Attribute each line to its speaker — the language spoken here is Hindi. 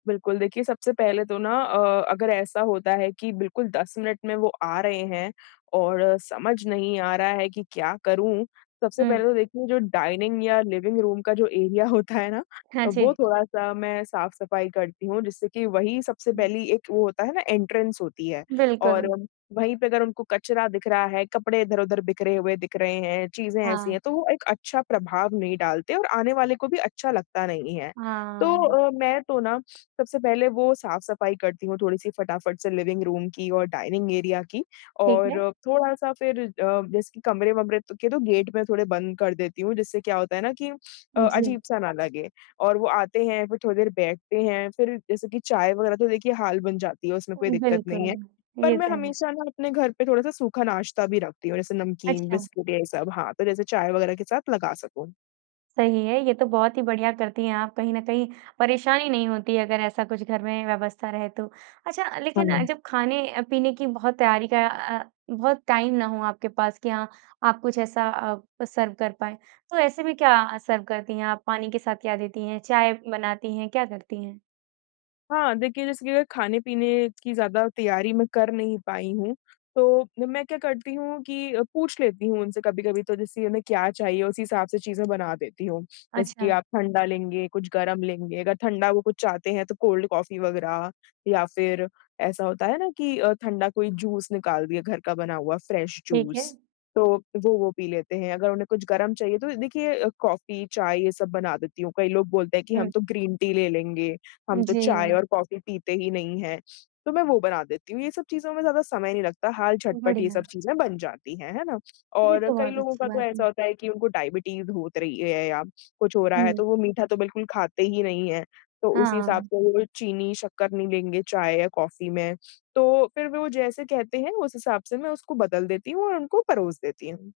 Speaker 1: बिल्कुल, देखिए सबसे पहले तो ना अ, अगर ऐसा होता है कि बिल्कुल 10 मिनट में वो आ रहे हैं और समझ नहीं आ रहा है कि क्या करूँ? सबसे पहले
Speaker 2: हुँ।
Speaker 1: तो देखिए जो डाइनिंग या लिविंग रूम का जो एरिया होता है ना,
Speaker 2: हाँ
Speaker 1: वो
Speaker 2: जी।
Speaker 1: थोड़ा-सा मैं साफ़-सफ़ाई करती हूँ जिससे कि वही सबसे
Speaker 2: हुँ।
Speaker 1: पहली एक वो होता है ना एंट्रेंस होती है। और
Speaker 2: बिल्कुल।
Speaker 1: वहीं पे अगर उनको कचरा दिख रहा है, कपड़े इधर-उधर बिखरे हुए दिख रहे हैं, चीज़ें ऐसी
Speaker 2: हाँ।
Speaker 1: हैं तो वो एक अच्छा प्रभाव नहीं डालते और आने वाले को भी अच्छा लगता नहीं है। तो
Speaker 2: हाँ।
Speaker 1: अ, मैं तो ना सबसे पहले वो साफ़-सफ़ाई करती हूँ थोड़ी-सी फटाफट से लिविंग रूम की और डाइनिंग एरिया की
Speaker 2: ठीक
Speaker 1: और
Speaker 2: है।
Speaker 1: थोड़ा-सा फिर अ, जैसे कमरे-वमरे त के तो गेट मैं थोड़े बंद कर देती हूँ जिससे क्या होता है ना कि अ,
Speaker 2: जी।
Speaker 1: अजीब-सा ना लगे। और वो आते हैं, फिर थोड़ी देर बैठते हैं फिर जैसे कि चाय वग़ैरह तो देखिए हाल बन जाती है, उसमें कोई दिक्कत
Speaker 2: बिल्कुल,
Speaker 1: नहीं है। पर
Speaker 2: ये
Speaker 1: मैं
Speaker 2: तो है।
Speaker 1: हमेशा ना अपने घर पे थोड़ा-सा सूखा नाश्ता भी रखती हूँ जैसे नमकीन,
Speaker 2: अच्छा।
Speaker 1: बिस्कुट ये सब। हाँ, तो जैसे चाय वग़ैरह के साथ लगा सकूँ।
Speaker 2: सही है। ये तो बहुत ही बढ़िया करती हैं आप कहीं न कहीं परेशानी नहीं होती है अगर ऐसा कुछ घर में व्यवस्था रहे तो। अच्छा लेकिन अ,
Speaker 1: हाँ।
Speaker 2: जब खाने अ, पीने की बहुत तैयारी का अ, बहुत टाइम ना हो आपके पास कि हाँ, आप कुछ ऐसा अ, सर्व कर पाएँ तो ऐसे भी क्या सर्व करती हैं? आप पानी के साथ क्या देती हैं? चाय बनाती हैं? क्या करती हैं?
Speaker 1: हाँ, देखिए जैसे कि अग खाने-पीने कि ज़्यादा तैयारी मैं कर नहीं पाई हूँ तो मैं क्या करती हूँ कि पूछ लेती हूँ उनसे कभी-कभी तो जैसे उन्हें क्या चाहिए, उसी हिसाब से चीज़ें बना देती हूँ। जैसे कि
Speaker 2: अच्छा।
Speaker 1: आप ठंडा लेंगे? कुछ गरम लेंगे? अगर ठंडा वो कुछ चाहते हैं तो कोल्ड कॉफ़ी वग़ैरह या फिर ऐसा होता है ना कि अ, ठंडा कोई जूस निकाल दिया, घर का बना हुआ फ्रेश
Speaker 2: ठीक
Speaker 1: जूस,
Speaker 2: है।
Speaker 1: तो वो वो पी लेते हैं। अगर उन्हें कुछ गरम चाहिए तो देखिए कॉफ़ी, चाय ये सब बना देती हूँ। कई लोग बोलते हैं कि हम
Speaker 2: हुँ।
Speaker 1: तो ग्रीन टी ले लेंगे, हम
Speaker 2: उ,
Speaker 1: तो चाय
Speaker 2: जी।
Speaker 1: और कॉफ़ी पीते ही नहीं है, तो मैं वो बना देती हूँ। ये सब चीज़ों में ज़्यादा समय नहीं लगता, हाल झटपट ये
Speaker 2: बढ़िया।
Speaker 1: सब चीज़ें बन जाती हैं, हैं ना?
Speaker 2: ये
Speaker 1: और
Speaker 2: तो
Speaker 1: कई
Speaker 2: बहुत
Speaker 1: लोगों
Speaker 2: अच्छी
Speaker 1: का तो
Speaker 2: बात है।
Speaker 1: ऐसा होता है कि उनको डायबिटीज़ होत रही है या कुछ हो रहा है,
Speaker 2: हुँ।
Speaker 1: तो वो मीठा तो बिल्कुल खाते ही नहीं हैं। तो उसी हिसाब
Speaker 2: हाँ।
Speaker 1: से वो चीनी, शक्कर नहीं लेंगे चाय या कॉफ़ी में, तो फिर वो जैसे कहते हैं उस हिसाब से मैं उसको बदल देती हूँ और उनको परोस देती हूँ।